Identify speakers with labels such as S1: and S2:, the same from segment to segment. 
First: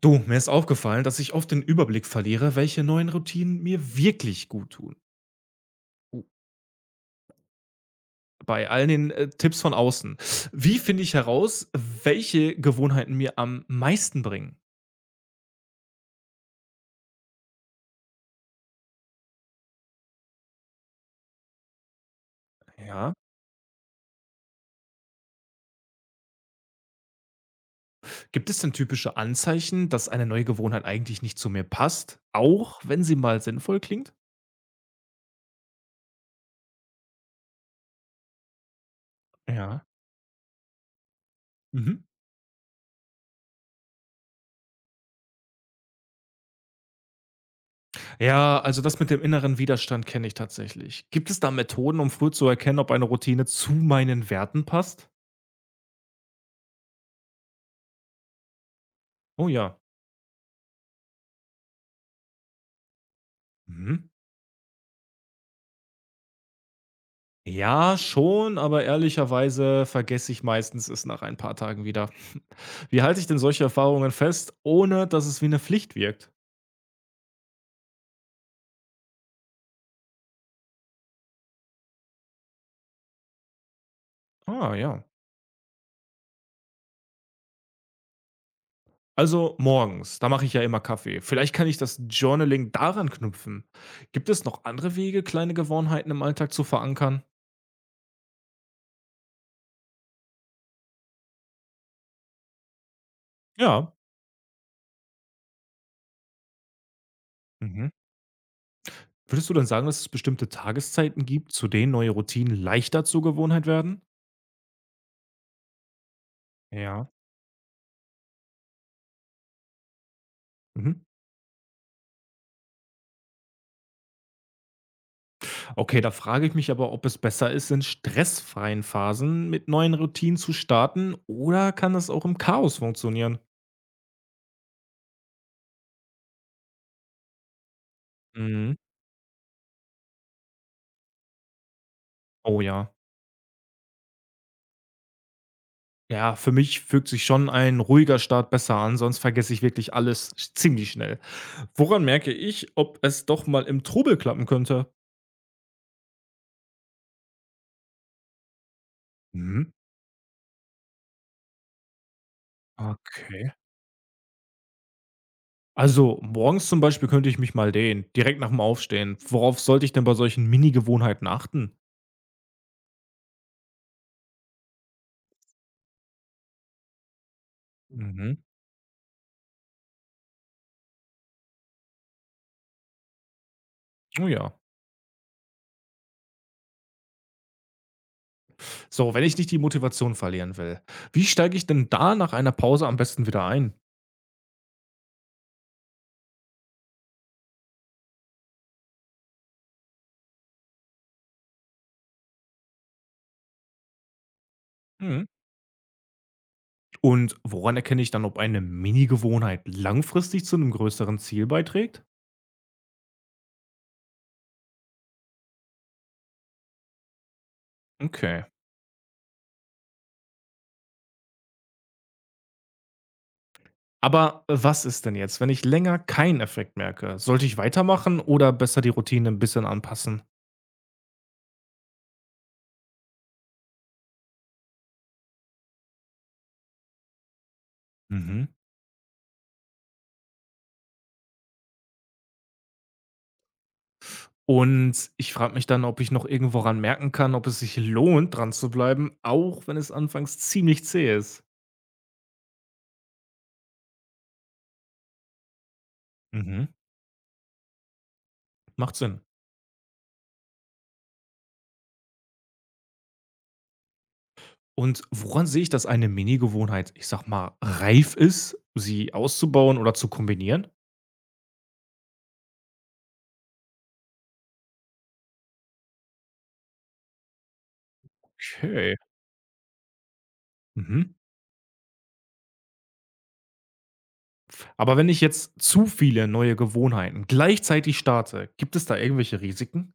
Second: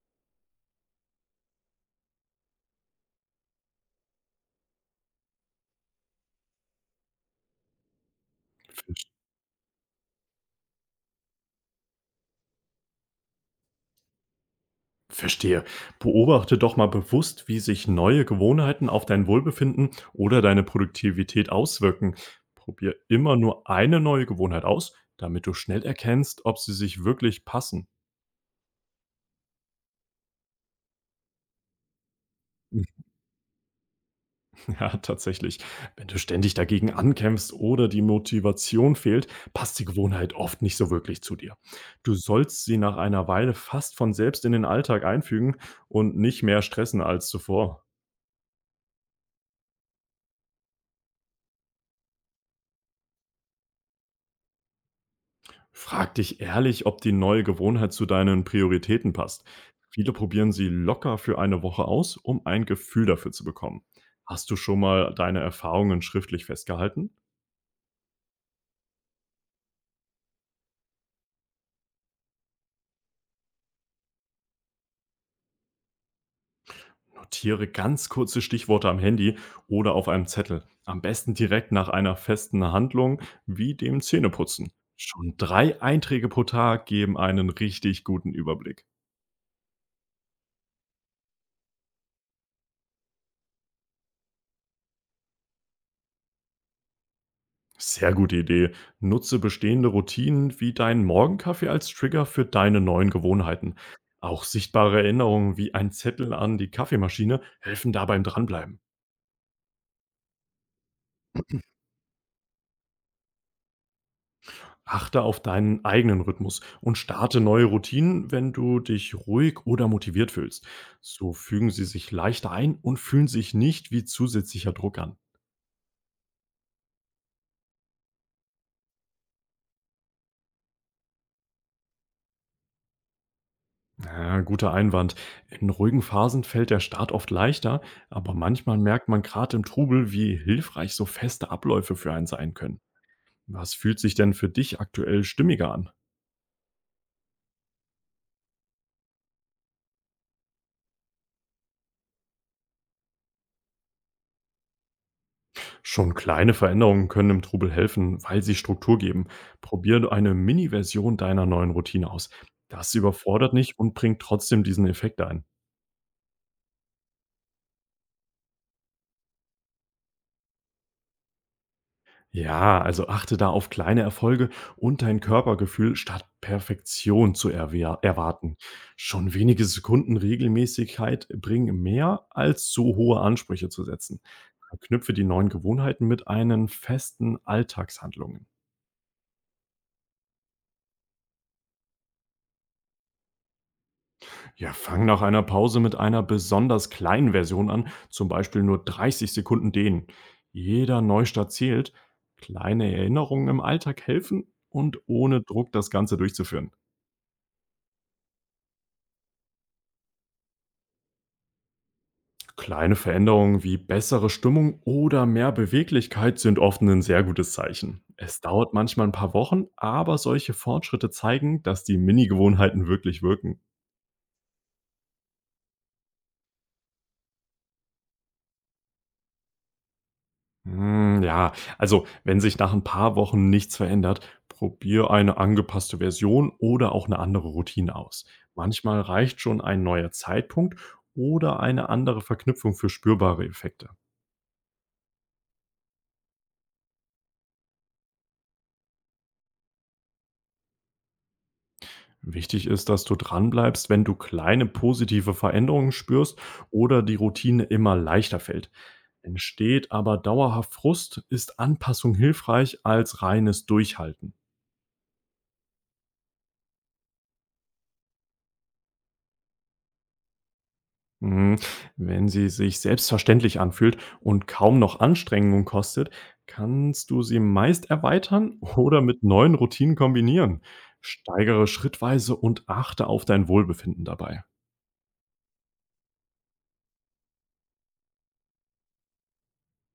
S1: Du, mir ist aufgefallen, dass ich oft den Überblick verliere, welche neuen Routinen mir wirklich gut tun. Uh, Bei all den Tipps von außen. Wie finde ich heraus, welche Gewohnheiten mir am meisten bringen?
S2: Verstehe. Beobachte doch mal bewusst, wie sich neue Gewohnheiten auf dein Wohlbefinden oder deine Produktivität auswirken. Probier
S1: Ja.
S2: immer nur eine neue Gewohnheit aus, damit du schnell erkennst, ob sie sich wirklich passen.
S1: Gibt es denn typische Anzeichen, dass eine neue Gewohnheit eigentlich nicht zu mir passt? Auch wenn sie mal sinnvoll klingt?
S2: Ja, tatsächlich. Wenn du ständig dagegen ankämpfst oder die Motivation fehlt, passt
S1: Ja.
S2: die Gewohnheit oft nicht so wirklich zu dir.
S1: Mhm.
S2: Du sollst sie nach einer Weile fast von selbst in den Alltag einfügen und nicht mehr stressen als zuvor.
S1: Ja, also das mit dem inneren Widerstand kenne ich tatsächlich. Gibt es da Methoden, um früh zu erkennen, ob eine Routine zu meinen Werten passt?
S2: Frag dich ehrlich, ob die neue Gewohnheit zu deinen Prioritäten passt.
S1: Oh ja.
S2: Viele probieren sie locker für eine Woche aus, um ein Gefühl dafür zu bekommen.
S1: Mhm.
S2: Hast du schon mal deine Erfahrungen schriftlich festgehalten?
S1: Ja, schon, aber ehrlicherweise vergesse ich meistens es nach ein paar Tagen wieder. Wie halte ich denn solche Erfahrungen fest, ohne dass es wie eine Pflicht wirkt?
S2: Notiere ganz kurze Stichworte am Handy oder auf einem Zettel. Am besten direkt nach einer festen Handlung wie dem Zähneputzen.
S1: Ah, ja.
S2: Schon drei Einträge pro Tag geben einen richtig guten Überblick.
S1: Also morgens, da mache ich ja immer Kaffee. Vielleicht kann ich das Journaling daran knüpfen. Gibt es noch andere Wege, kleine Gewohnheiten im Alltag zu verankern?
S2: Sehr gute Idee. Nutze bestehende Routinen wie deinen Morgenkaffee als Trigger für deine neuen Gewohnheiten.
S1: Ja.
S2: Auch sichtbare Erinnerungen wie ein Zettel an die Kaffeemaschine
S1: Mhm.
S2: helfen da beim Dranbleiben.
S1: Würdest du denn sagen, dass es bestimmte Tageszeiten gibt, zu denen neue Routinen leichter zur Gewohnheit werden?
S2: Achte auf deinen eigenen Rhythmus und
S1: Ja.
S2: starte neue Routinen, wenn du dich ruhig oder motiviert fühlst.
S1: Mhm.
S2: So fügen sie sich leichter ein und fühlen sich nicht wie zusätzlicher Druck an.
S1: Okay, da frage ich mich aber, ob es besser ist, in stressfreien Phasen mit neuen Routinen zu starten oder kann das auch im Chaos funktionieren?
S2: Ja, guter Einwand. In ruhigen Phasen fällt der Start oft leichter, aber
S1: Mhm.
S2: manchmal merkt man gerade im Trubel, wie hilfreich so feste Abläufe für einen sein
S1: Oh
S2: können.
S1: ja.
S2: Was fühlt sich denn für dich aktuell stimmiger an?
S1: Ja, für mich fügt sich schon ein ruhiger Start besser an, sonst vergesse ich wirklich alles ziemlich schnell. Woran merke ich, ob es doch mal im Trubel klappen könnte?
S2: Schon kleine Veränderungen können im Trubel helfen, weil sie Struktur geben.
S1: Mhm.
S2: Probier eine Mini-Version deiner neuen Routine aus. Das
S1: Okay.
S2: überfordert nicht und bringt trotzdem diesen Effekt ein.
S1: Also morgens zum Beispiel könnte ich mich mal dehnen, direkt nach dem Aufstehen. Worauf sollte ich denn bei solchen Mini-Gewohnheiten achten?
S2: Ja, also achte da auf kleine Erfolge und dein Körpergefühl, statt Perfektion zu
S1: Mhm.
S2: erwarten. Schon wenige Sekunden Regelmäßigkeit bringen mehr als zu hohe Ansprüche zu setzen.
S1: Oh ja.
S2: Knüpfe die neuen Gewohnheiten mit einen festen Alltagshandlungen.
S1: So, wenn ich nicht die Motivation verlieren will, wie steige ich denn da nach einer Pause am besten wieder ein?
S2: Ja, fang nach einer Pause mit einer besonders kleinen Version an, zum Beispiel nur 30 Sekunden dehnen. Jeder Neustart zählt. Kleine Erinnerungen im Alltag helfen und
S1: Mhm.
S2: ohne Druck das Ganze durchzuführen.
S1: Und woran erkenne ich dann, ob eine Mini-Gewohnheit langfristig zu einem größeren Ziel beiträgt?
S2: Kleine Veränderungen wie bessere Stimmung oder mehr Beweglichkeit sind oft ein sehr gutes Zeichen. Es
S1: Okay.
S2: dauert manchmal ein paar Wochen, aber solche Fortschritte zeigen, dass die Mini-Gewohnheiten wirklich wirken.
S1: Aber was ist denn jetzt, wenn ich länger keinen Effekt merke? Sollte ich weitermachen oder besser die Routine ein bisschen anpassen?
S2: Hm, ja, also wenn sich nach ein paar Wochen nichts verändert, probier eine angepasste Version oder auch eine andere Routine aus.
S1: Mhm.
S2: Manchmal reicht schon ein neuer Zeitpunkt oder eine andere Verknüpfung für spürbare Effekte.
S1: Und ich frage mich dann, ob ich noch irgendworan merken kann, ob es sich lohnt, dran zu bleiben, auch wenn es anfangs ziemlich zäh ist.
S2: Wichtig ist, dass du dranbleibst, wenn du kleine positive Veränderungen spürst
S1: Mhm.
S2: oder die Routine immer leichter fällt.
S1: Macht Sinn.
S2: Entsteht aber dauerhaft Frust, ist Anpassung hilfreich als reines Durchhalten.
S1: Und woran sehe ich, dass eine Mini-Gewohnheit, ich sag mal, reif ist, sie auszubauen oder zu kombinieren?
S2: Mhm. Wenn sie sich selbstverständlich anfühlt und kaum noch Anstrengung kostet, kannst du sie meist erweitern
S1: Okay.
S2: oder mit neuen Routinen kombinieren.
S1: Mhm.
S2: Steigere schrittweise und achte auf dein Wohlbefinden dabei.
S1: Aber wenn ich jetzt zu viele neue Gewohnheiten gleichzeitig starte, gibt es da irgendwelche Risiken?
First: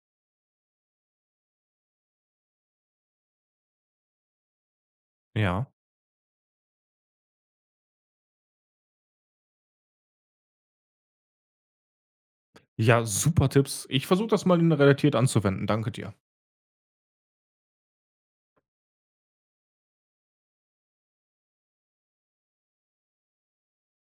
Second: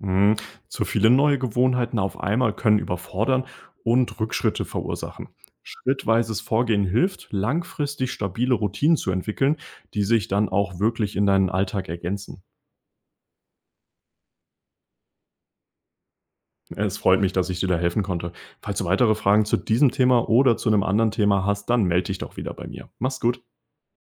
S2: Mhm. Zu viele neue Gewohnheiten auf einmal können überfordern und Rückschritte verursachen.
S1: Ja.
S2: Schrittweises Vorgehen hilft, langfristig stabile Routinen zu entwickeln, die sich dann auch wirklich in deinen Alltag ergänzen.
S1: Ja, super Tipps. Ich versuche das mal relatiert anzuwenden. Danke dir.
S2: Es freut mich, dass ich dir da helfen konnte. Falls du weitere Fragen zu diesem Thema oder zu einem anderen Thema hast, dann melde dich doch wieder bei mir. Mach's gut.